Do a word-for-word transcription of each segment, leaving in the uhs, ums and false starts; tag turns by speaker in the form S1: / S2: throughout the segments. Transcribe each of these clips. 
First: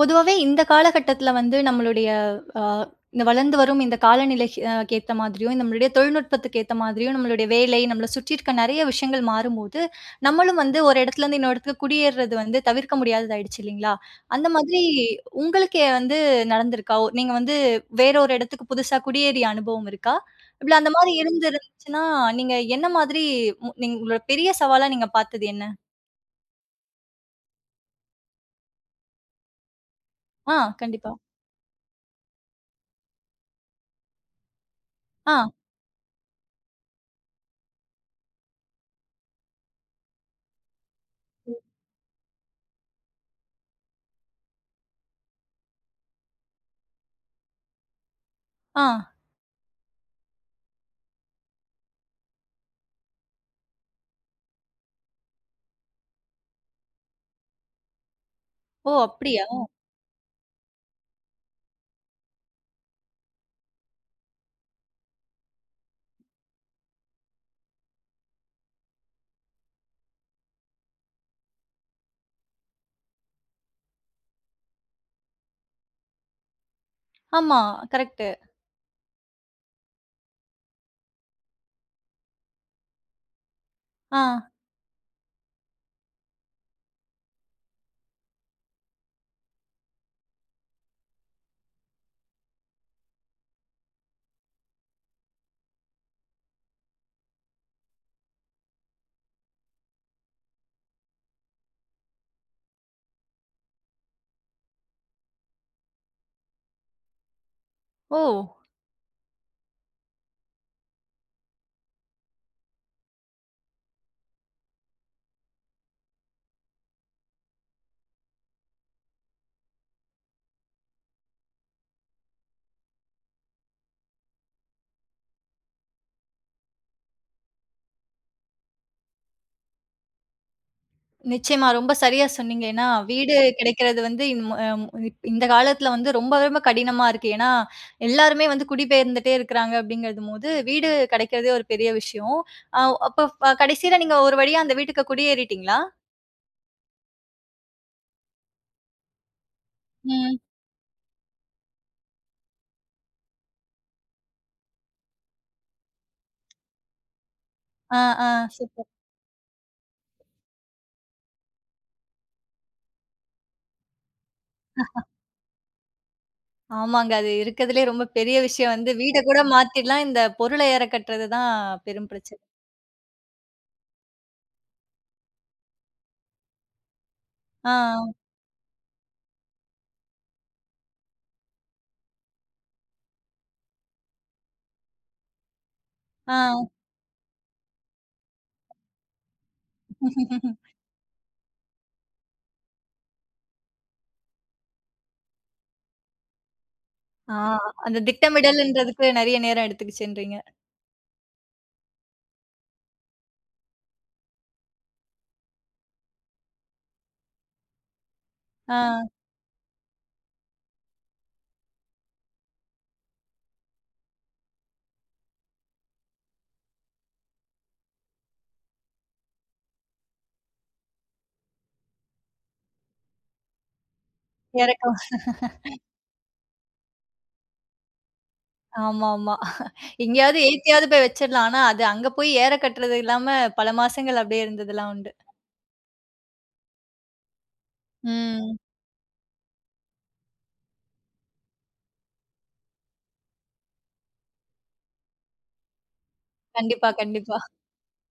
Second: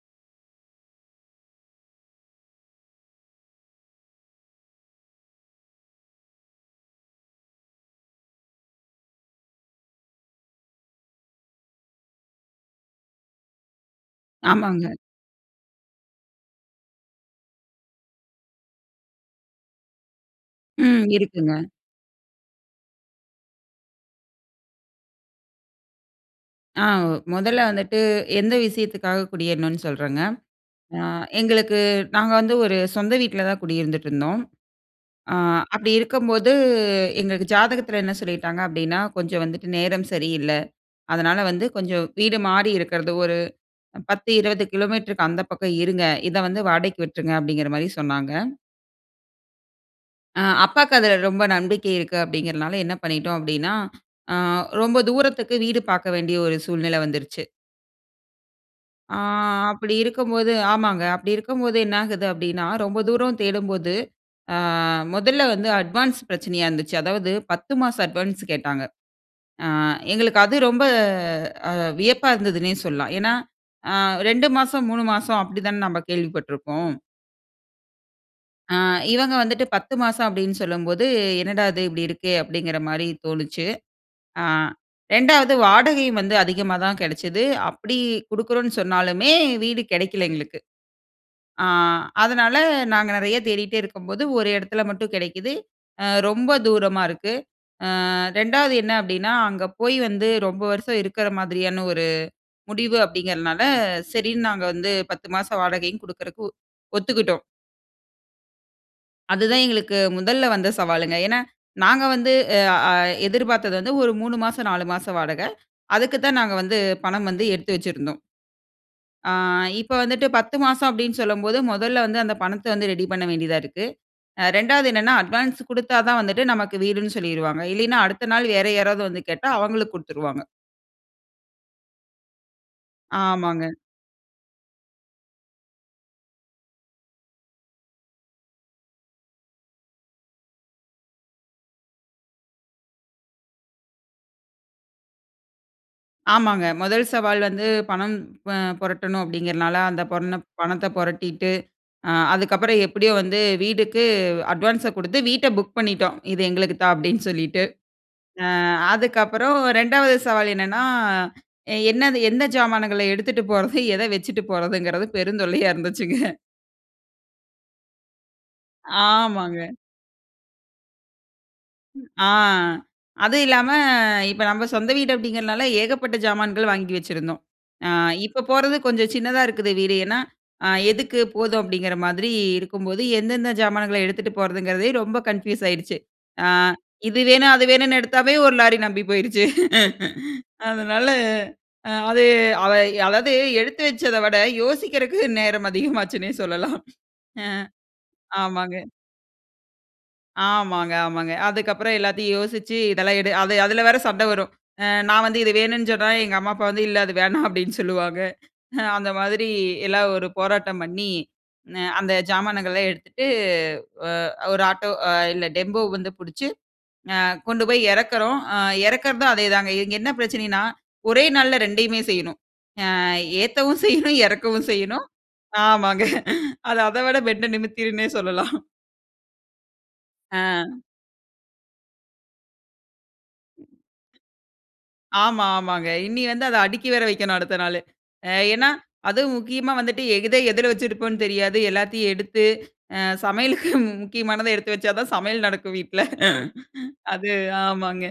S1: பொதுவாவே, இந்த காலகட்டத்தில வந்து, நம்மளுடைய அ இந்த வளர்ந்து வரும், இந்த காலநிலைக்கு ஏத்த மாதிரியும், நம்மளுடைய தொழில்நுட்பத்துக்கு ஏத்த மாதிரியும், நம்மளுடைய வேலை, நம்மள சுத்தி இருக்கிற நெறய விஷயங்கள் மாறும்போது, நம்மளும் வந்து ஒரு இடத்துல இருந்து இன்னொரு இடத்துக்கு குடியேர்றது வந்து தவிர்க்க முடியாததாயிடுச்சு, இல்லைங்களா? அந்த மாதிரி
S2: ஆமாங்க.
S1: உங்களுக்கே வந்து நடந்துருக்கா? ஒ நீங்க வந்து வேற ஒரு எடத்துக்கு, புதுசா குடியேறிய அனுபவம் இருக்கா? இல்ல அந்த
S2: ம்.
S1: மாதிரி
S2: இருக்குங்க.
S1: இருந்திருந்துச்சுனா, நீங்க என்ன மாதிரி, நீங்க உங்களோட பெரிய சவாலா, நீங்க பார்த்தது என்ன?
S2: ஆ, முதல்ல வந்துட்டு, எந்த விஷயத்துக்காக குடியேறணுன்னு சொல்றேங்க.
S1: ஆ,
S2: ஆ,
S1: கண்டிப்பா.
S2: எங்களுக்கு நாங்க வந்து ஒரு சொந்த வீட்ல தான் குடியிருந்துட்டு இருந்தோம். ஆ,
S1: ஆ.
S2: அப்படி இருக்கம்போது, எங்களுக்கு ஜாதகத்தில என்ன சொல்லிட்டாங்க? அப்படினா, கொஞ்சம் வந்துட்டு நேரம் சரியில்ல. அதனால வந்து, கொஞ்ச வீடு மாறி இருக்குறது, ஒரு பத்து, இருபது கிலோமீட்டருக்கு அந்த பக்கம் இருங்க. இத வந்து வாடகைக்கு விட்ருங்க, அப்படிங்கிற மாரி சொன்னாங்க.
S1: ஆ.
S2: ஆ, அப்பாக்கு அதில ரொம்ப நம்பிக்கை இருக்கு அப்டிங்கிறனால, என்ன பண்ணிட்டோ அப்படினா, ஆ ரொம்ப தூரத்துக்கு வீடு பார்க்க வேண்டிய, ஒரு சூழ்நிலை வந்துருச்சு.
S1: ஓ!
S2: ஆ,
S1: அப்படியா?
S2: அப்படி இருக்கம்போது ஆமாங்க. அப்படி இருக்கம்போது என்ன ஆகுது? அப்படினா, ரொம்ப தூர தேடம்போது அ முதல்ல வந்து அட்வான்ஸ் பிரச்சனையா இருந்துச்சு. அதாவது பத்து மாச அட்வான்ஸ் கேட்டாங்க. ஆ, எங்களுக்கு அது ரொம்ப, அ, வியப்பா இருந்ததுனே சொல்லலாம். ஏனா, ஆ, ரெண்டு மாசம், மூணு மாசம் அப்படி தான, நம்ம கேள்விப்பட்ருக்கோம்.
S1: ஆமா. கரெக்ட்.
S2: ஆ, இவங்க வந்துட்டு பத்து மாசம் அப்டினு சொல்லம்போது, என்னடா இது இப்படி இருக்கே? அப்படிங்கிற மாரி தோணுச்சு. ஆ,
S1: ஆ.
S2: ரெண்டாவது வாடகை வந்து அதிகமாதா கெடச்சது. அப்படி குடுக்குறோனு சொன்னாலுமே, வீடு கிடைக்கல எங்களுக்கு. ஆ, அதனால நாங்க நெறய தேடிட்டே இருக்கம்போது, ஒரு இடத்துல மட்டும் கிடைக்குது. ரொம்ப தூரமா இருக்கு. ஆ, ரெண்டாவது என்ன அப்படின்னா, அங்க போய் வந்து, ரொம்ப வருஷம் இருக்குற மாதிரியான ஒரு முடிவு அப்படிங்கிறனால, சரின்னு நாங்க வந்து, பத்து மாச வாடகையும் குடுக்குறதுக்கு, ஒ ஒத்துக்கிட்டோம்.
S1: ஓ!
S2: அதுதான் எங்களுக்கு முதல்ல வந்த சவால்ங்க. ஏன்னா, நாங்க வந்து எ அ எ, எதிர்பாத்தது வந்து ஒரு மூணு மாசம் நாலு மாசம் வாடகை. அதுக்கு தான் நாங்க வந்து பணம் வந்து எடுத்து வச்சுருந்தோம். ஆ, இப்போ வந்துட்டு பத்து மாசம் அப்டீன்னு சொல்லும்போது, முதல்ல வந்து அந்த பணத்த வந்து ரெடி பண்ண வேண்டியதா இருக்கு. அ ரெண்டாவது என்னன்னா, அட்வான்ஸ் குடுத்தா தான் வந்துட்டு, "நமக்கு வீடுன்னு" சொல்லிருவாங்க. இல்லேன்னா, அடுத்த நாள் வேறு யாராவது வந்து கேட்டா, அவங்களுக்கு குடுத்துருவாங்க.
S1: நிச்சயமா. ரொம்ப சரியா சொன்னீங்க. ஏன்னா, வீடு
S2: ஆமாங்க.
S1: கெடைக்கிறது வந்து இன் மொ ய இந்த காலத்துல வந்து, ரொம்ப ரொம்ப கடினமா இருக்கு. ஏன்னா, எல்லாருமே வந்து குடிபெயர்ந்துட்டே இருக்காங்க அப்டிங்குறதும் போது வீடு கிடைக்கிறதே ஒரு பெரிய விஷயம். அ அப்போ கடைசில நீங்க ஒரு வழியா அந்த வீட்டுக்கு குடியேறிட்டீங்களா?
S2: ஆமாங்க. முதல் சவால் வந்து பணம் ப புரட்டணும் அப்டீங்கிறனால, அந்த பொண்ண
S1: ம்.
S2: பணத்த பொரட்டிட்டு, அதுக்கப்பறம் எப்புடியோ வந்து வீடுக்கு அட்வான்ஸ குடுத்து வீட்டை புக் பண்ணிட்டோம். "இது எங்களுக்கு தான்", அப்டீன்னு சொல்லிட்டு.
S1: ஆ, ஆ.
S2: அ
S1: சூப்பர்.
S2: அதுக்கப்பறம் ரெண்டாவது சவால் என்னன்னா, என்னது "எந்த சாமான்கள எடுத்துட்டு போறது? எத வச்சுட்டு போறதுங்குறது?" பெருந்தொல்லையா இருந்துச்சுங்க.
S1: ஆமாங்க. அது இருக்கதுலயே ரொம்ப பெரிய விஷயம் வந்து, வீட கூட
S2: ஆமாங்க.
S1: மாத்திர்லாம், இந்த பொருள ஏற கட்றது தான் பெரும்
S2: ஆ.
S1: பிரச்சனை.
S2: அதும் இல்லாம, "இப்ப நம்ம சொந்த வீடு" அப்டீங்குறனால ஏகப்பட்ட ஜாமான்கள் வாங்கி வச்சிருந்தோம். அ,
S1: ஆ.
S2: இப்போ போறது கொஞ்சம் சின்னதா இருக்குது வீடு ஏன்னா, அ "எதுக்கு போதும்?" அப்டீங்குற மாதிரி இருக்கும்போது எந்தெந்த ஜாமான்களை எடுத்துட்டு போறதுங்குறதே ரொம்ப கன்ஃபியூஸ் ஆயிடுச்சு. அ,
S1: ஆ.
S2: இது வேணும், அது வேணும்னு எடுத்தாவே, ஒரு லாரி நம்பி போயிடுச்சு அதனால, அது அதய் அதாவது, எடுத்து வச்சதை விட, யோசிக்கிறக்கு நேரம் அதிகமாச்சுன்னே சொல்லலாம்.
S1: ஆ.
S2: அ.
S1: அந்த
S2: ஆமாங்க.
S1: திட்டமிடல்ன்றதுக்கு நெறைய நேரம் எடுத்துகிச்சுன்றீங்க
S2: ஆமாங்க, ஆமாங்க. அதுக்கப்பறம் எல்லாத்தையும் யோசிச்சு, "இதெல்லாம் எடு", அது அதுல வேற சண்ட வரும். அ நான் வந்து "இது வேணுன்னு" சொன்னா, எங்க அம்மா அப்பா வந்து, "இல்லை அது வேணாம்" அப்டீன்னு சொல்லுவாங்க
S1: ஆ.
S2: அந்த மாதிரி எல்லாம் ஒரு போராட்டம் பண்ணி, னெ-அந்த ஜாமானங்கள்லாம் எடுத்துட்டு அ ஒரு ஆட்டோ அ இல்ல டெம்போ வந்து புடிச்சு, அ கொண்டு போயி எறக்குறோம். அ எறக்குறதும், அதேதாங்க. இது என்ன பிரச்சனைன்னா, ஒரே நாள்ல ரெண்டையுமே செய்யணும். அ ஏத்தவும் செய்யணும், எறக்கவும்
S1: எறக்கம்.
S2: செய்யணும். ஆமாங்க அது அத விட பென்ட்டை நிமித்திடுன்னே சொல்லலாம்.
S1: ஆமாமா எங்கயாவது
S2: ஆ.
S1: ஏத்தியாவது போய் வச்சுரலாம். ஆனா அது அங்க போயி ஏற கட்றது இல்லாம, பல மாசங்கள் அப்டியே இருந்தது எல்லாம் உண்டு.
S2: ஆமா, ஆமாங்க. இனி வந்து, அத அடுக்கி வேற வைக்கணும் அடுத்த நாளு. அ
S1: ம்.
S2: ஏன்னா, அதுவும் முக்கியமா வந்துட்டு எத எதுல வச்சிருப்போம்னு தெரியாது. எல்லாத்தயும் எடுத்து அ சமையலுக்கு முக்கியமானதை எடுத்து வச்சா தான் சமயல் நடக்கும் வீட்ல
S1: கண்டிப்பா,
S2: அது
S1: கண்டிப்பா.
S2: ஆமாங்க.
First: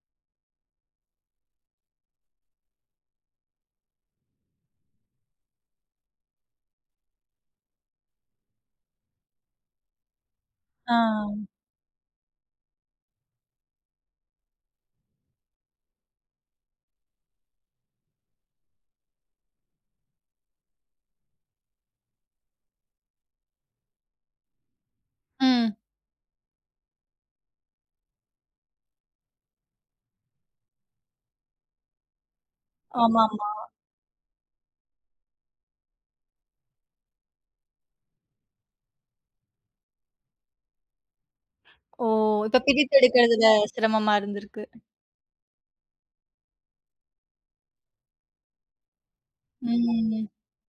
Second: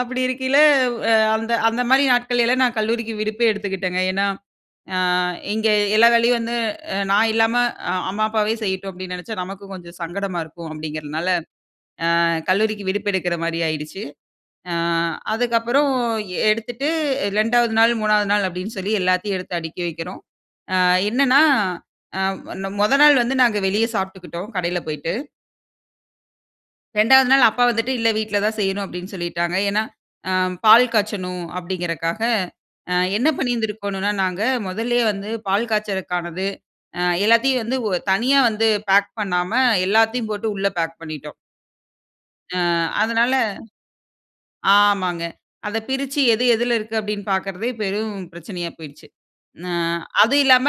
S2: அப்படி இருக்கைல வ் அ, அந்த அந்த மாதிரி நாட்கள்லாம் நான் கல்லூரிக்கு விடுப்பே எடுத்துகிட்டேங்க. ஏன்னா, அ இங்கே எல்லா வேலையும் வந்து அ நான் இல்லாம, அ "அம்மா, அப்பாவே செய்யட்டும்!" அப்டீன்னு நெனைச்சா, நமக்கும் கொஞ்சம் சங்கடமா இருக்கும்
S1: ஆ.
S2: அப்டீங்குறனால, அ கல்லூரிக்கு விடுப்பு எடுக்குற மாரி ஆயிடுச்சு. அ, அதுக்கப்பறம் எடுத்துட்டு ரெண்டாவது நாள், மூணாவது நாள் அப்டீன்னு சொல்லி எல்லாத்தயும் எடுத்து அடுக்கி வைக்கிறோம். அ என்னன்னா, அ நொ மொத நாள் வந்து நாங்க வெளியில சாப்ட்டுக்கிட்டோம் கடையில போய்ட்டு.
S1: ம்.
S2: ரெண்டாவது நாள் அப்பா வந்துட்டு இல்ல, வீட்ல தான் செய்யணும் அப்டீன்னு சொல்லிட்டாங்க. ஏன்னா, ஆ பால் காய்ச்சணும் அப்டீங்குறதுக்கா
S1: ஆமா,
S2: என்ன
S1: ஆமா.
S2: பண்ணியிருந்திருக்கணும், நாங்க மொதலிலேயே வந்து பால் காய்ப்பதற்கானது ஆ எல்லாத்தையும் வந்து தனியா வந்து பேக் பண்ணாம எல்லாத்தையும் போட்டு உள்ள பேக் பண்ணிட்டோம்.
S1: ஓ!
S2: ஆ
S1: இப்ப பிரித்து
S2: அதுனால,
S1: எடுக்குறதுல சிரமமா இருந்திருக்கு.
S2: ஆமாங்க. அத பிரிச்சி எது, எதுல இருக்குனு பாக்குறதே, பெரும் பிரச்சனையா போயிட்டுச்சி. அ
S1: ம். ம். ம்.
S2: அது இல்லாம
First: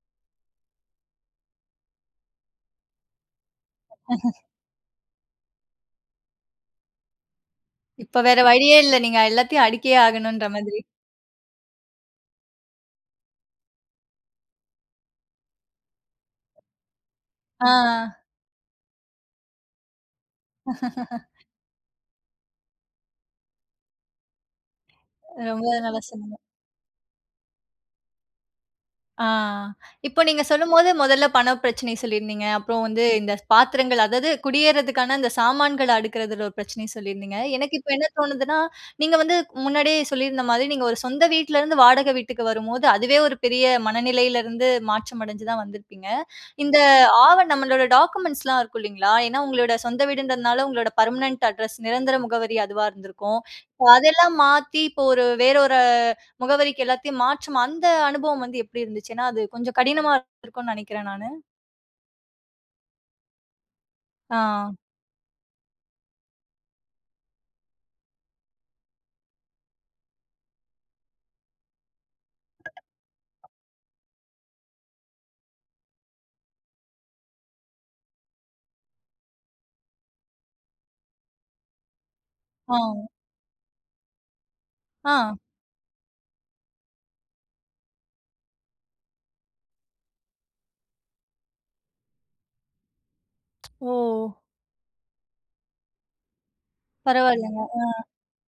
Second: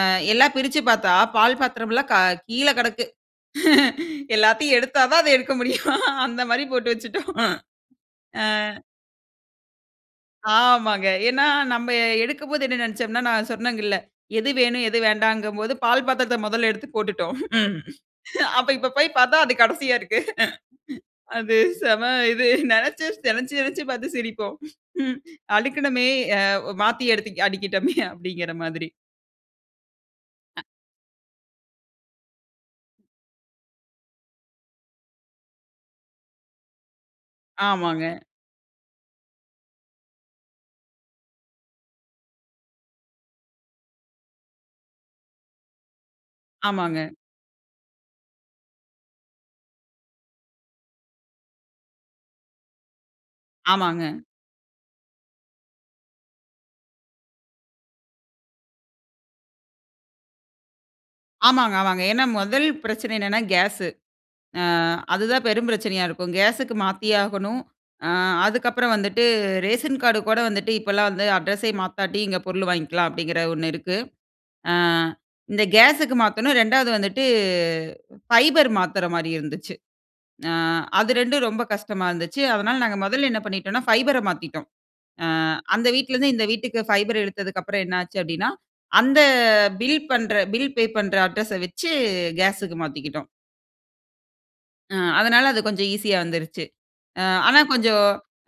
S2: அ எல்லாம் பிரிச்சி பாத்தா பால் பாத்திரம்லா க கீழ கிடக்கு. எல்லாத்தையும் எடுத்தா தான் அத எடுக்க முடியும். அந்த மாதிரி போட்டு வைச்சிட்டோம்.
S1: இப்ப வேற
S2: அ.
S1: வழியே இல்ல. நீங்க எல்லாத்தையும் அடுக்கியே ஆகணும்ன்ற மாதிரி.
S2: ஆமாங்க. ஏன்னா நம்ப எடுக்கும்போது என்ன நினைச்சோம்னா, நான் சொன்னங்க இல்ல எது வேணும்? எது வேண்டாம்ங்கும்போது, பால் பாத்திரத்த மொதல எடுத்து போட்டுட்டோம்.
S1: ஆ அ.
S2: அப்ப இப்ப போய் பாத்தா அது கடைசியா இருக்கு. அது செம இது நினைச்சு நினைச்சு நினைச்சு பாத்து சிரிப்போம். ம்
S1: ரொம்ப நல்ல
S2: அடுக்கணுமே
S1: சொன்னீங்க.
S2: மாத்தி எடுத்து அடிக்கிட்டோமே, அப்டீங்குற மாதிரி.
S1: ஆ இப்போ நீங்க
S2: அ.
S1: சொல்லும்போது, மொதல பண பிரச்சனை சொல்லியிருந்தீங்க. அப்புறம் வந்து இந்த பாத்திரங்கள் அதாவது குடியேறுதற்கான இந்த சாமான்கள்ல அடுக்குறதுல ஒரு பிரச்சனைய சொல்லியிருந்தீங்க. எனக்கு இப்போ
S2: ஆமாங்க.
S1: என்ன தோணுதுனா? நீங்க வந்து முன்னாடியே சொல்லியிருந்த மாரி, நீங்க ஒரு சொந்த வீட்ல இருந்து வாடகை வீட்டுக்கு வரும்போது, அதுவே ஒரு பெரிய மனநிலையிலிருந்து மாற்றம் அடச்சி தான் வந்துருப்பீங்க. இந்த
S2: ஆமாங்க.
S1: ஆவ நம்பளோட டாக்குமெண்ட்ஸ்லாம் இருக்கு இல்லங்களா, ஏன்னா உங்களோட சொந்த வீடுன்றதுனால உங்களோட பெர்மனன்ட் அட்ரஸ், நிரந்தர முகவரி அதுவா இருந்துருக்கும்
S2: ஆமாங்க.
S1: அதெல்லாம் மாத்தி இப்ப ஒரு வேறு ஒரு முகவரிக்கு எல்லாத்தையும் மாற்றும் அந்த அனுபவம் வந்து எப்படி இருந்துச்சு? ஏன்னா அது கொஞ்சம் கடினமா இருக்கும்னு நினைக்குறேன் நானு.
S2: ஆமாங்க, ஆமாங்க. ஏன்னா, முதல் பிரச்சனை என்னென்னா, கேஸு. அ
S1: ஆ.
S2: அதுதான் பெரும் பிரச்சனையா இருக்கும். கேஸுக்கு மாத்தியாகணும். அ அதுக்கப்புறம் வந்துட்டு ரேஷன் கார்டு கூட வந்துட்டு இப்போலாம் வந்து அட்ரஸை மாத்தட்டி இங்க பொருள் வாங்கிக்கலாம் அப்டீங்குற ஒண்ணு இருக்கு. அ இந்த கேஸுக்கு மாத்தணும். ரெண்டாவது வந்துட்டு ஃபைபர் மாத்துற மாதிரி இருந்துச்சு. அ அது ரெண்டும் ரொம்ப கஷ்டமா இருந்துச்சு.
S1: ஆ.
S2: அதுனால நாங்க மொதல என்ன பண்ணிட்டோம்னா, ஃபைபர்ர மாத்திட்டோம். அ
S1: ஆ.
S2: அந்த வீட்டுல இருந்து இந்த வீட்டுக்கு பைபர்ர எடுத்ததற்கு அப்புறம், என்னச்சி அப்டீன்னா, அந்த பில் பண்ணுகுற பில் பே பண்ணுகுற அட்ரஸ வைச்சி கேஸ்க்கு மாத்திக்கிட்டோம்.
S1: ஒ!
S2: ம். அதனால அது கொஞ்சம் ஈஸியா வந்துருச்சு. அ ஆனா
S1: பரவால்லங்க. ஆ.
S2: கொஞ்சம்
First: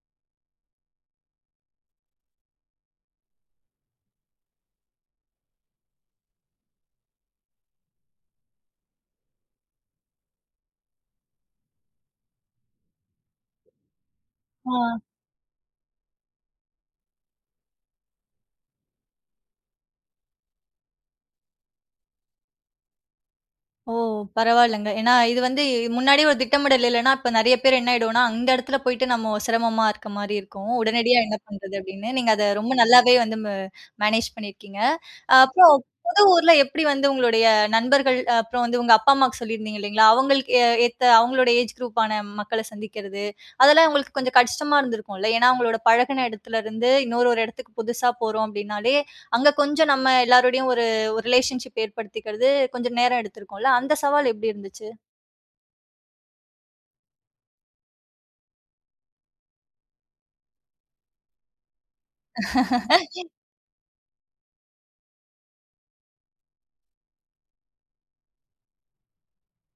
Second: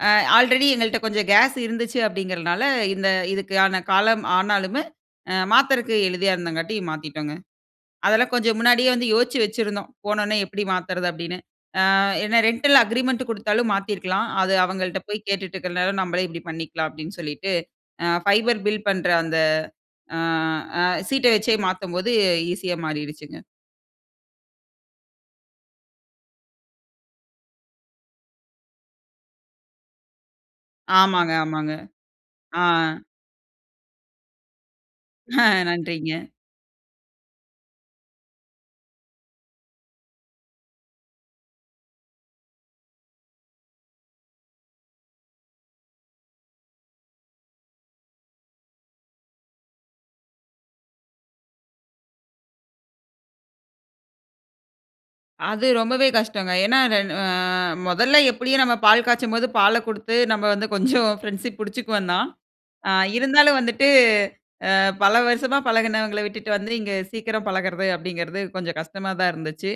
S2: அ ஆல்ரெடி எங்கள்ட்ட கொஞ்சம் கேஸ் இருந்துச்சு அப்படிங்கிறனால, இந்த இதுக்கான காலம் ஆனாலுமு, அ மாத்தறக்கு எளிதியா இருந்தங்காட்டி மாத்திட்டோங்க. அதெல்லாம் கொஞ்சம் முன்னாடியே வந்து யோசிச்சு வச்சிருந்தோம். "போனன்னே எப்படி மாத்தறது?" அப்படின்னு. அ என்னா ரென்டல அக்ரீமெண்ட் குடுத்தாலும் மாத்தியிருக்கலாம். "அது
S1: ஆ.
S2: அவங்கள்ட்ட போய் கேட்டுட்டு இருக்கற நேரம், நம்மளே இப்படி பண்ணிக்கலாம்." அப்படின்னு சொல்லிட்டு, அ ஃபைபர் பில் பண்ற அந்த அ அ சீட்ட வச்சே மாத்தும்போது ஈஸியா மாறிருச்சுங்க.
S1: ஓ! பரவால்லங்க. ஏன்னா, இது வந்து முன்னாடி ஒரு திட்டமிடல் இல்லன்னா, இப்ப நெறைய பேர் என்ன ஆயிடுவோம்னா, அந்த எடத்துல போயிட்டு நம்ம சிரமமா இருக்க மாரி இருக்கும். உடனடியா
S2: ஆமாங்க,
S1: என்ன
S2: ஆமாங்க.
S1: பண்றது அப்படின்னு, நீங்க அத
S2: ஆ.
S1: ரொம்ப நல்லாவே வந்து ம் மேனேஜ் பண்ணிருக்கீங்க. அப்புறம்
S2: நன்றிங்க.
S1: புது ஊர்ல எப்படி வந்து உங்களுடைய நண்பர்கள், அப்புறம் வந்து உங்க அப்பா, அம்மாவுக்கு சொல்லிருந்தீங்க இல்லைங்ளா? அவுங்களுக்கு ஏத்த அவுங்களுடைய ஏஜ் குரூப்பான மக்கள சந்திக்கிறது, அதெல்லாம் அவுங்களுக்கு கொஞ்சம் கஷ்டமா இருந்திருக்கும்ல! ஏன்னா, அவுங்களோட பழகின எடத்துல இருந்து இன்னொரு ஒரு எடத்துக்கு புதுசா போறோம் அப்படின்னாலே, அங்க கொஞ்சம் நம்ம எல்லாருடையும் ஒரு ஒரு ரிலேஷன்ஷிப் ஏற்படுத்திக்கிறது கொஞ்சம் நேரம் எடுத்திருக்கும்ல, அந்த சவால் எப்படி இருந்துச்சு?
S2: அது ரொம்பவே கஷ்டங்க. ஏன்னா? என் அ முதல்ல எப்டியும் நம்ம பால் காய்ச்சும்போது பால கொடுத்து நம்ம வந்து கொஞ்சம் ஃப்ரெண்ட்ஷிப் பிடிச்சுக்குவோம் தான். இருந்தாலும் வந்துட்டு, அ, பல வருஷமா பழகுனவங்கள விட்டுட்டு வந்து, இங்க சீக்கிரம் பழகறது, அப்டிங்கறது கொஞ்சம் கஷ்டமாதான் இருந்துச்சு.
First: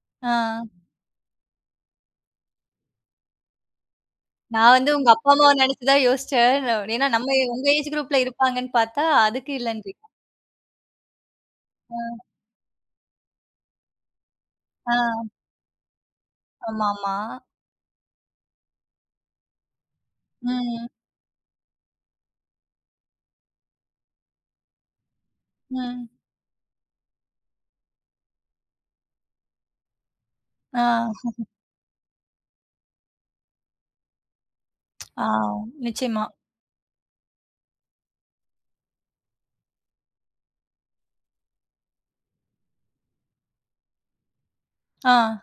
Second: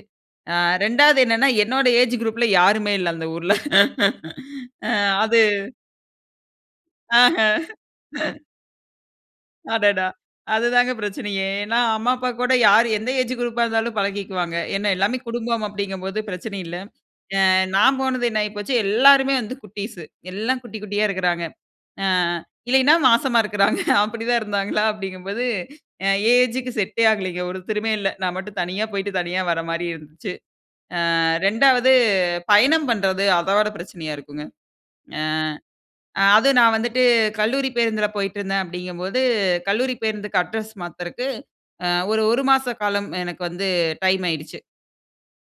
S2: அ,
S1: அ.
S2: ரெண்டாவது என்னன்னா, என்னோட ஏஜ் குரூப்பில யாருமே இல்ல அந்த ஊர்ல.
S1: நான் வந்து,
S2: அ,
S1: உங்க அப்பா
S2: அது
S1: அம்மாவ நினைச்சி தான் யோசிச்சேன். ஏன்னா நம்ம உங்க
S2: ஆஹ.
S1: ஏஜ் குரூப் ல இருப்பாங்கன்னு பாத்தா, அதுக்கு இல்லன்றீங்க.
S2: அடடா! அதுதாங்க பிரச்சனையே. ஏன்னா, அம்மா
S1: ம்.
S2: அப்பா கூட யார் எந்த ஏஜ் குரூப்பா இருந்தாலும் பழகிக்குவாங்க. ஏன்ன எல்லாமே
S1: அ.
S2: குடும்பம் அப்படிங்கும்போது பிரச்சனை இல்ல.
S1: ஆமா, ஆமா.
S2: அ, நான் போனது என்ன ஆகி போச்சு, எல்லாருமே வந்து குட்டீஸ் எல்லாம் குட்டி,
S1: ம்.
S2: குட்டியா இருக்கறாங்க. அ, இல்லேன்னா மாசமா இருக்கறாங்க. அப்படி தான் இருந்தாங்களா? அப்டிங்கும் போது, அ,
S1: ம்.
S2: என் ஏஜ்க்கு செடே ஆகலங்க. ஒருத்தருமே இல்ல. நான் மட்டும் தனியா போய்ட்டு தனியா வர்ற மாரி இருந்துச்சு.
S1: ஆ.
S2: அ, ரெண்டாவது பயணம் பண்றது, அதோட பிரச்சனையா இருக்குங்க.
S1: ஆ,
S2: அ,
S1: நிச்சயமா.
S2: அ அதுவும் நான் வந்துட்டு கல்லூரி பேருந்துல போயிட்டுருந்தேன் அப்டிங்கும்போது, கல்லூரி பேருந்துக்கு அட்ரஸ் மாத்துறதுக்கு அ, ஒரு, ஒரு மாச காலம் எனக்கு வந்து டைம் ஆயிடுச்சு.
S1: ஆ.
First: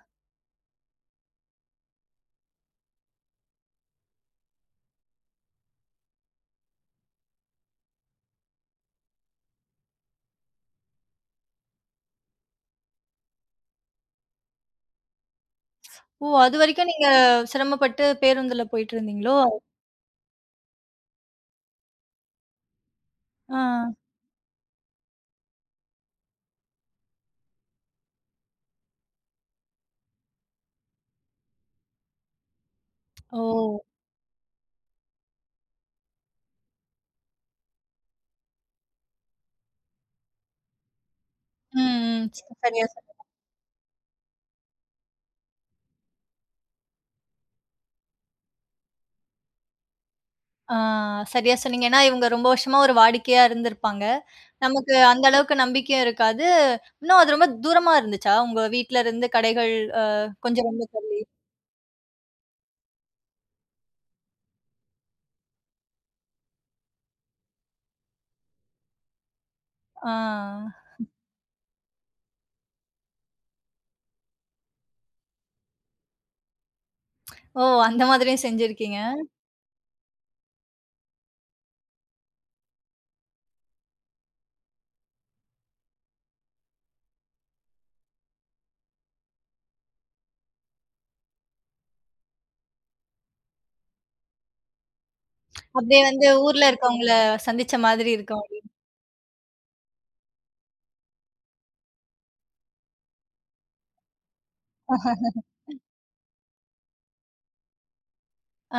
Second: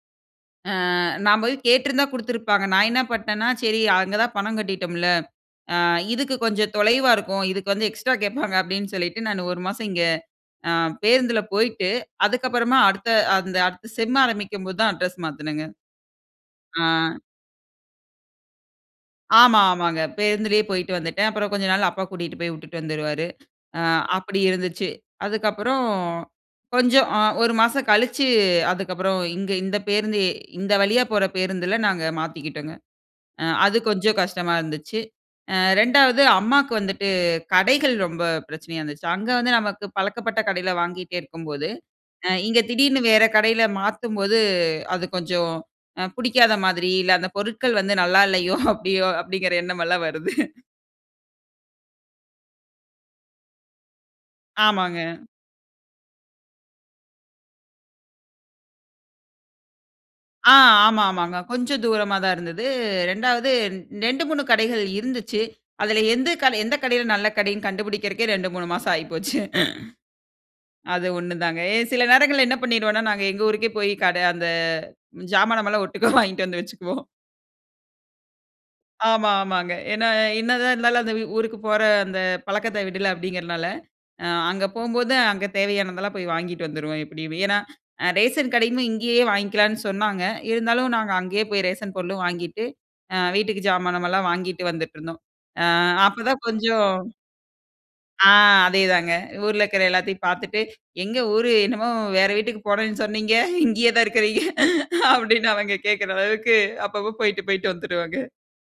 S2: அ. நான் போய் கேட்டிருந்தா குடுத்திருப்பாங்க. நான் என்ன பண்ணிட்னேன்னா சரி, அங்க தான் பணம் கட்டிட்டோம்ல, அ இதுக்கு கொஞ்சம் தொலைவா இருக்கும். இதுக்கு வந்து எக்ஸ்ட்ரா கேட்பாங்க அப்டின்னு சொல்லிட்டு, நான் ஒரு மாசம் இங்க அ பேருந்துல போயிட்டு, அதுக்கப்பறமா அடுத்த, அந்த அடுத்த செம் ஆரம்பிக்கும் போது தான். அட்ரஸ் மாத்துனேங்க.
S1: ஓ!
S2: அ.
S1: அதுவரைக்கும் நீங்க சிரமப்பட்டு பேருந்துல போயிட்டு இருந்தீங்களோ?
S2: ஆமா. ஆமாங்க. பேருந்துலேயே போயிட்டு வந்துட்டேன். அப்பறம் கொஞ்ச நாள் அப்பா கூட்டிட்டு போய் விட்டுட்டு வந்துருவாரு. அ
S1: அ.
S2: அப்படி இருந்துச்சு. அதுக்கப்பறம், கொஞ்சம் அ ஒரு மாசம் கழிச்சு, அதுக்கப்பறம் இங்க இந்த பேருந்து இந்த வழியா போற பேருந்துல நாங்க மாத்திக்கிட்டோங்க. அ, அது
S1: ஓ!
S2: கொஞ்சம் கஷ்டமா இருந்துச்சு. அ, ரெண்டாவது அம்மாக்கு வந்துட்டு, கடைகள் ரொம்ப பிரச்சனையா இருந்துச்சு. அங்க வந்து நமக்கு பழக்கப்பட்ட கடையில வாங்கிட்டே இருக்கும்போது,
S1: ம், ம்.
S2: அ இங்க
S1: சரியா
S2: திடீர்னு
S1: சொன்னீங்க.
S2: வேற கடையில மாத்தும்போது, அது கொஞ்சம் அ புடிக்காத மாதிரி, இல்ல அந்த பொருட்கள் வந்து "நல்லா இல்லையோ! அப்டியோ", அப்டிங்கற எண்ணம் எல்லாம் வருது.
S1: ஆ. சரியா சொன்னீங்க. ஏன்னா இவங்க ரொம்ப வருஷமா ஒரு வாடிக்கையா இருந்திருப்பாங்க. நமக்கு
S2: ஆமாங்க.
S1: அந்த அளவுக்கு நம்பிக்கையும் இருக்காது. இன்னும் அது ரொம்ப தூரமா இருந்துச்சா? உங்க வீட்ல இருந்து கடைகள், அ
S2: ஆ
S1: கொஞ்சம் ரொம்ப
S2: ஆமா,
S1: தள்ளி.
S2: ஆமாங்க. கொஞ்சம் தூரமா தான் இருந்தது. ரெண்டாவது நெண்டு, மூணு கடைகள் இருந்துச்சு. அதுல எந்து கடை எந்த கடையில நல்ல கடைன்னு? கண்டுபிடிக்கறக்கே, ரெண்டு, மூணு மாசம் ஆயிப்போச்சு.
S1: ஆ.
S2: அது ஒண்ணு தாங்க. எ சில நேரங்கள்ல என்ன பண்ணிருவோன்னா, நாங்க எங்க ஊருக்கே போயி கட அந்த, ஜாமானமல்லாம் ஒட்டுக்கா வாங்கிட்டு வந்து வச்சுக்குவோம்.
S1: ஓ! அந்த மாதிரியும் செஞ்சிருக்கீங்க?
S2: ஆமா, ஆமாங்க. என்ன என்னதான் இருந்தாலும். அந்த ஊருக்கு போற அந்த பழக்கத்த விடல அப்டிங்கறதுனால, அ அங்க போகும்போது, அங்க தேவையானதெல்லாம் போய் வாங்கிட்டு வந்துருவோம், எப்படியுமே. ஏன்னா, ரேஷன் கடையுமே இங்கேயே வாங்கிக்கலான்னு சொன்னாங்க. இருந்தாலும் நாங்க அங்கயே போய் ரேஷன் பொருளும் வாங்கிட்டு, அ வீட்டுக்கு ஜாமானமெல்லாம் வாங்கிட்டு வந்துட்ருந்தோம். அ
S1: அப்டியே
S2: அப்ப
S1: வந்து
S2: தான்
S1: ஊர்ல
S2: கொஞ்சம்
S1: இருக்கவங்கள, சந்திச்ச மாதிரி
S2: ஆ.
S1: இருக்கும் அப்படீன்னு.
S2: அதேதாங்க. ஊர்ல இருக்குற எல்லாத்தையும் பாத்துட்டு. "எங்கே ஊரு, என்னமோ வேற வீட்டுக்கு போறேன்னு சொன்னீங்க. இங்கேயே தான் இருக்குறீங்க.", அப்டின்னு அவங்க கேக்கற அளவுக்கு அப்பப்போ போயிட்டு போயிட்டு வந்துருவங்க.
S1: ஆ,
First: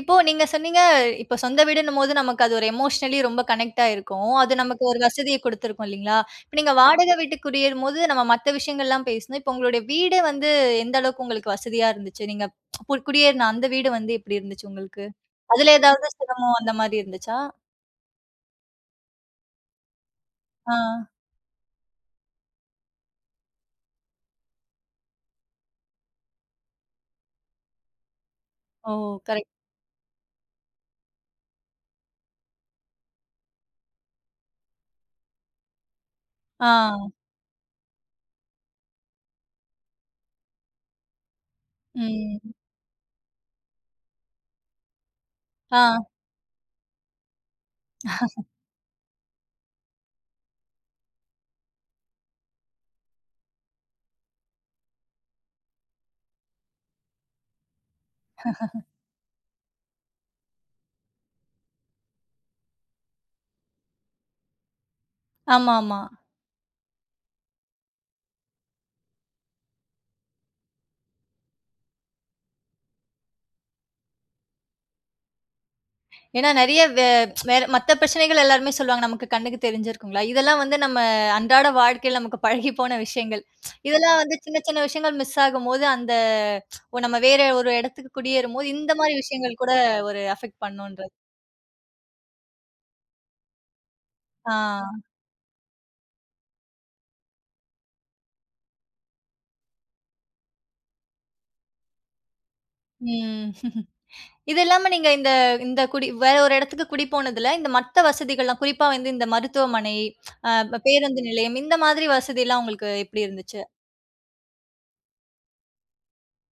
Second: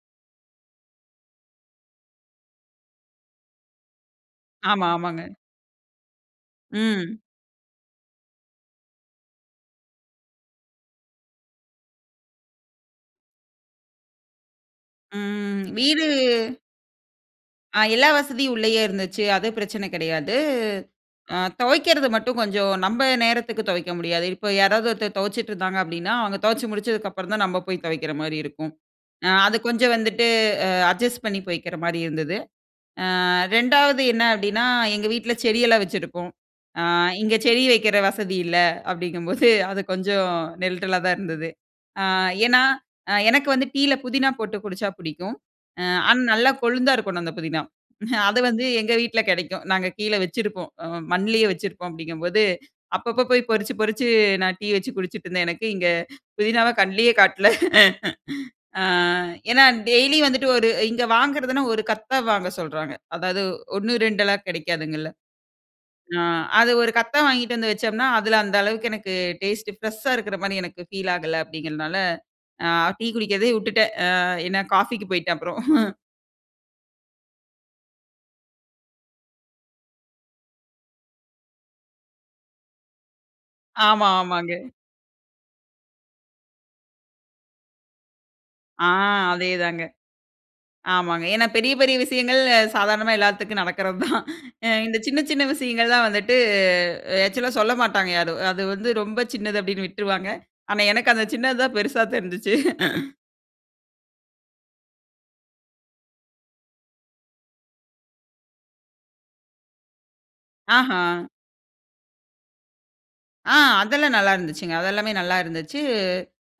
S1: இப்போ நீங்க சொன்னிங்க. இப்ப சொந்த வீடுன்னும்போது, நமக்கு அது ஒரு எமோஷனலி ரொம்ப கனெக்டாயிருக்கும். அது நமக்கு
S2: ஆமா,
S1: ஒரு
S2: ஆமாங்க.
S1: வசதிய கொடுத்துருக்கும் இல்லிங்களா? இப்ப நீங்க வாடகை
S2: ம்.
S1: வீட்டு குடியேறும்போது, நம்ம மத்த விஷயங்கள்லாம் பேசுணும். இப்போ, உங்களுடைய வீடு வந்து, எந்த அளவுக்கு உங்களுக்கு வசதியாக இருந்துச்சு? நீங்க குடியேறின அந்த வீடு வந்து எப்டி இருந்துச்சு உங்களுக்கு?
S2: ம்.
S1: அதில ஏதாவது
S2: வீடு.
S1: சிரமம் அந்த மாரி இருந்துச்சா?
S2: ஆ எல்லா வசதியும் உள்ளேயே இருந்துச்சு, அது பிரச்சனை கிடையாது.
S1: ஆ.
S2: ஆ துவைக்கிறது மட்டும் கொஞ்சம் நம்ம நேரத்துக்கு துவைக்க முடியாது. இப்போ யாராவது ஒருத்தர் துவைச்சுட்டு இருந்தாங்க அப்டினா, அவங்க துவச்சு முடிச்சதுக்கு அப்புறம் தான் நம்ம போய் துவைக்கிற மாரி இருக்கும்.
S1: ஓ!
S2: அ
S1: கரெக்ட்.
S2: அது கொஞ்சம் வந்துட்டு அ அட்ஜஸ்ட் பண்ணி போய்கிற மாரி இருந்தது. ஆ ரெண்டாவது என்ன அப்டினா, எங்க வீட்ல்ல செடியெல்லாம் வச்சிருப்போம். ஆ
S1: ஆ.
S2: இங்க செடி வைக்கிற வசதி இல்ல அப்டிங்கும்போது அது கொஞ்சம் நெல்ட்டலா தான் இருந்தது. ஆ
S1: ம்.
S2: ஏனா, எனக்கு வந்து டீல புதினா போட்டு குடிச்ச பிடிக்கும்.
S1: ஆ.
S2: அ ஆனா, நல்லா கொழுந்தா இருக்கணும் அந்த புதினா. அது வந்து எங்க வீட்ல்ல கிடைக்கும். நாங்க கீழே வைச்சிருப்போம். அ மண்லேயே வைச்சிருப்போம் அப்டிங்க போது, அப்பப்போ போய் பறிச்சு பறிச்சு நான் டீ வெச்சு குடிச்சுட்டு இருந்தேன் எனக்கு. இங்கே புதினாவ கண்லேயே காட்டல. ஆ ஏனா டெய்லி வந்துட்டு ஒரு இங்கு வாங்கறதுன்னா ஒரு கத்த வாங்க சொல்றாங்க. அதாவது, ஒண்ணு, ரெண்டெல்லாம் கிடைகாதுங்கள.
S1: ஆமா, ஆமா
S2: அ அது ஒரு கத்தா வாங்கிட்டு வந்து வெச்சோம்னா, அதில அந்த அளவுக்கு எனக்கு டேஸ்ட் ப்ரெஷா இருக்கிற மாரி எனக்கு பீல் ஆகல அப்டிங்கிறனால, ஆ டீ குடிக்கிறதே உட்டுட்டேன். அ ஏன்னா காபிக்கு போயிட்டேன் அப்றோம்.
S1: ஏன்னா, நிறைய வே வேற மத்த பிரச்சனைகள் எல்லாருமே சொல்லுவாங்க, நமக்கு கண்ணுக்கு தெரிஞ்சிருக்குங்களா. இதெல்லாம் வந்து நம்ம அன்றாட வாழ்க்கைல நமக்கு பழகி போன விஷயங்கள்.
S2: ஆமா,
S1: இதெல்லாம் வந்து
S2: ஆமாங்க.
S1: சின்ன சின்ன விஷயங்கள் மிஸ் ஆகும்போது அந்த ஒ நம்ம வேற ஒரு இடத்துக்கு குடியேறும் போது,
S2: ஆ,
S1: இந்த மாரி விஷயங்கள் கூட
S2: அதேதாங்க.
S1: ஒரு அஃபெக்ட் பண்ணும்ன்றது.
S2: ஆமாங்க. ஏன்னா, பெரிய பெரிய விஷயங்கள் சாதாரணமா எல்லாத்துக்கும் நடக்கிறது தான்.
S1: ஆ.
S2: எ இந்த சின்ன சின்ன விஷயங்கள் தான் வந்துட்டு ஆக்சுவல்லா சொல்லமாட்டாங்க யாரும். அது வந்து, ரொம்ப சின்னது அப்டின்னு விட்ருவாங்க. ஆனா எனக்கு அந்த சின்னது தான் பெரிசா தெருஞ்சுச்சு.
S1: ம். இது இல்லாம, நீங்க இந்த இந்த குடி வேற ஒரு இடத்துக்கு குடிப்போனதுல, இந்த மத்த வசதிகள் எல்லாம், குறிப்பா வந்து இந்த மருத்துவமனை, அ
S2: ஆஹா!
S1: பேருந்து நிலையம், இந்த மாதிரி வசதி எல்லாம் உங்களுக்கு எப்டி
S2: ஆ,
S1: இருந்துச்சு?
S2: அதெல்லாம் நல்லா இருந்துச்சுங்க. அது எல்லாமே நல்லா இருந்துச்சு.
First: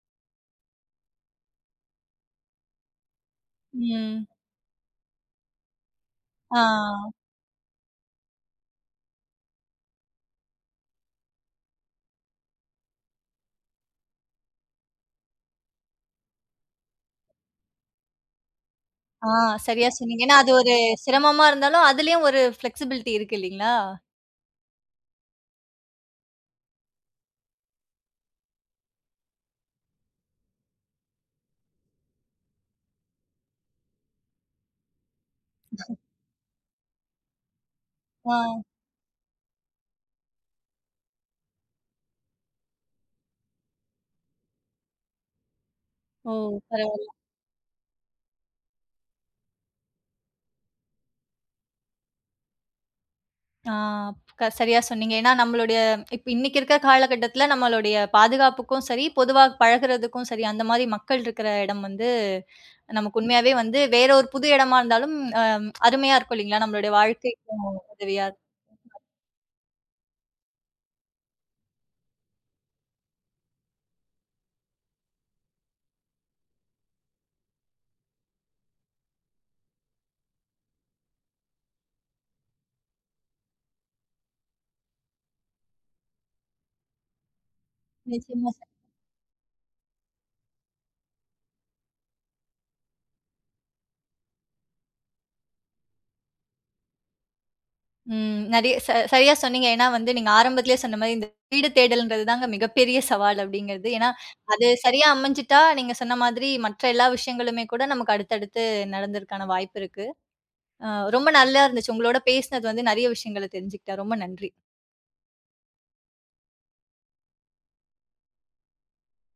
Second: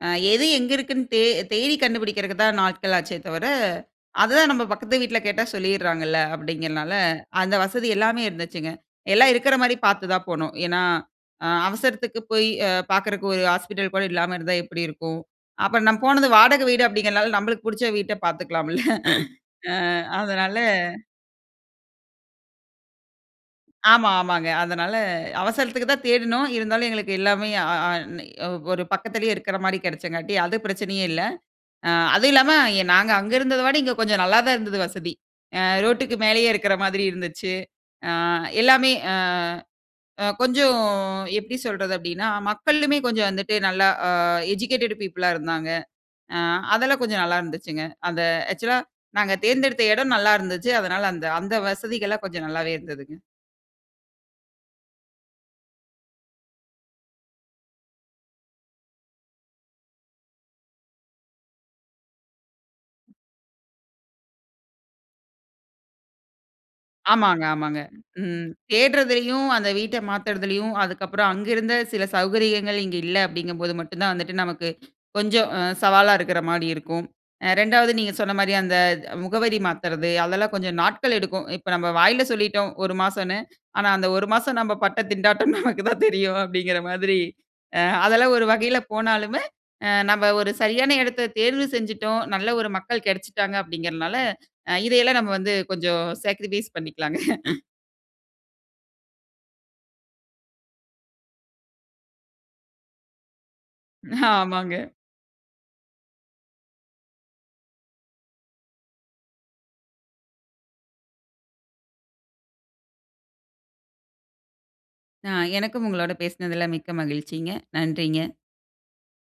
S2: அ எது எங்கு இருக்குனு தே தேடி கண்டுபிடிக்கிறதுக்கு தான் நாட்கள் ஆச்சே தவிர,
S1: ம்.
S2: அதுதான் நம்ம பக்கத்து வீட்ல கேட்டா சொல்லிறாங்கள்ல அப்டிங்கிறனால,
S1: ஆ.
S2: அந்த வசதி எல்லாமே இருந்துச்சுங்க. எல்லாம் இருக்கிற மாரி பார்த்து தான் போனோம். ஏன்னா, அ அவசரத்துக்கு போய் பாக்கறதுக்கு ஒரு ஹாஸ்பிட்டல் கூட இல்லாம இருந்தா எப்டி இருக்கும்? அப்புறம் நா போனது வாடகை வீடு அப்டிங்கிறனால நம்ளுக்கு புடுச்ச வீட்ட பார்த்துக்கலாமில்ல.
S1: ஆ,
S2: அ
S1: சரியா சொன்னீங்க. ஏனா அது
S2: அதனால
S1: ஒரு சிரமமா இருந்தாலும் அதுலயும் ஒரு ப்ளெக்ஸிபிலிட்டி இருக்கு இல்லைங்களா?
S2: ஆமா. ஆமாங்க. அதனால அவசரத்துக்கு தான் தேடினோம். இருந்தாலும், எங்களுக்கு எல்லாமே அ அ நி ஒரு பக்கத்திலே இருக்கிற மாரி கிடைச்சங்காட்டி அது பிரச்சனையே இல்ல. அ அதுவும் இல்லாம நாங்க அங்கு இருந்தத விட இங்க கொஞ்சம் நல்லாதான் இருந்தது வசதி. அ ரோட்க்கு மேலேயே இருக்கிற மாதிரி இருந்துச்சு. ஆ
S1: ஆ.
S2: எல்லாமே ஆ கொஞ்சம் எப்டி சொல்றது? அப்டினா மக்களுமே கொஞ்சம் வந்துட்டு நல்லா எஜுகேட்டட் பீப்புள்லா இருந்தாங்க.
S1: ஓ!
S2: அ அதெல்லாம்
S1: பரவாயில்ல.
S2: கொஞ்சம் நல்லா இருந்துச்சுங்க. அந்த ஆக்சுவல்லா நாங்க தேர்ந்தெடுத்த இடம் நல்லா இருந்துச்சு. அதனால அந்த அந்த வசதிகள்லாம் கொஞ்சம் நல்லாவே இருந்ததுங்க.
S1: ஆ க சரியா சொன்னீங்க. ஏன்னா, நம்மளுடைய இப்ப இன்னைக்கு இருக்கிற காலகட்டத்தில நம்மளுடைய பாதுகாப்புக்கும் சரி, பொதுவா பழகுறதுக்கும் சரி, அந்த மாதிரி மக்கள் இருக்கிற இடம் வந்து நமக்கு உண்மையாவே வந்து வேற ஒரு புது இடமா இருந்தாலும், அ அருமையா இருக்கும் இல்லைங்களா, நம்மளுடைய
S2: ஆமாங்க,
S1: வாழ்க்கைக்கு
S2: ஆமாங்க.
S1: உதவியா இருக்கும்.
S2: ம்
S1: [unintelligible]
S2: தேடுறதுலயும் அந்த வீட்டை மாத்துறதுலயும், அதுக்கப்புறம் அங்க இருந்த சில சௌகரியங்கள் இங்கு இல்ல அப்படிங்கும் போது மட்டும் தான் வந்துட்டு நமக்கு, கொஞ்சம் சவாலா இருக்கற மாரி இருக்கும். அ ரெண்டாவது நீங்க சொன்ன மாரி அந்த முகவரி மாத்துறது அதெல்லாம் கொஞ்சம் நாட்கள் எடுக்கும். இப்ப நம்ம வாயில சொல்லிட்டோம் ஒரு மாசம்னு. ஆனா அந்த ஒரு மாசம் நம்ம பட்ட திண்டாட்டம் நமக்கு தான் தெரியும். அப்படிங்கிற மாதிரி அ அதெல்லாம் ஒரு
S1: நிச்சயமா.
S2: வகையில போனாலுமே, அ நாம ஒரு சரியான இடத்தை தேர்வு செஞ்சுட்டோம். நல்ல ஒரு மக்கள் கிடைச்சுட்டாங்க, அப்படிங்கறதனால இதை எல்லாம் நாம வந்து கொஞ்சம் சாக்ரிஃபைஸ் பண்ணிக்கலாங்க.
S1: ம் நெறயா ச சரியா சொன்னீங்க. ஏன்னா வந்து நீங்க ஆரம்பத்திலயே சொன்ன மாதிரி, இந்த வீடு தேடல்ன்றது தாங்க மிகப்பெரிய சவால் அப்படிங்கிறது. ஏன்னா, அது
S2: ஆமாங்க.
S1: சரியா அமைஞ்சுட்டா நீங்க சொன்ன மாதிரி மற்ற எல்லா விஷயங்களுமே கூட நமக்கு அடுத்தடுத்து நடந்தற்கான வாய்ப்பு இருக்கு. அ ரொம்ப நல்லா இருந்துச்சு. உங்களோட பேசுனது வந்து நிறைய விஷயங்களை தெரிஞ்சுகிட்ட, ரொம்ப நன்றி.
S2: அ எனக்கும் உங்களோட பேசுனதில மிக்க மகிழ்ச்சிங்க. நன்றிங்க.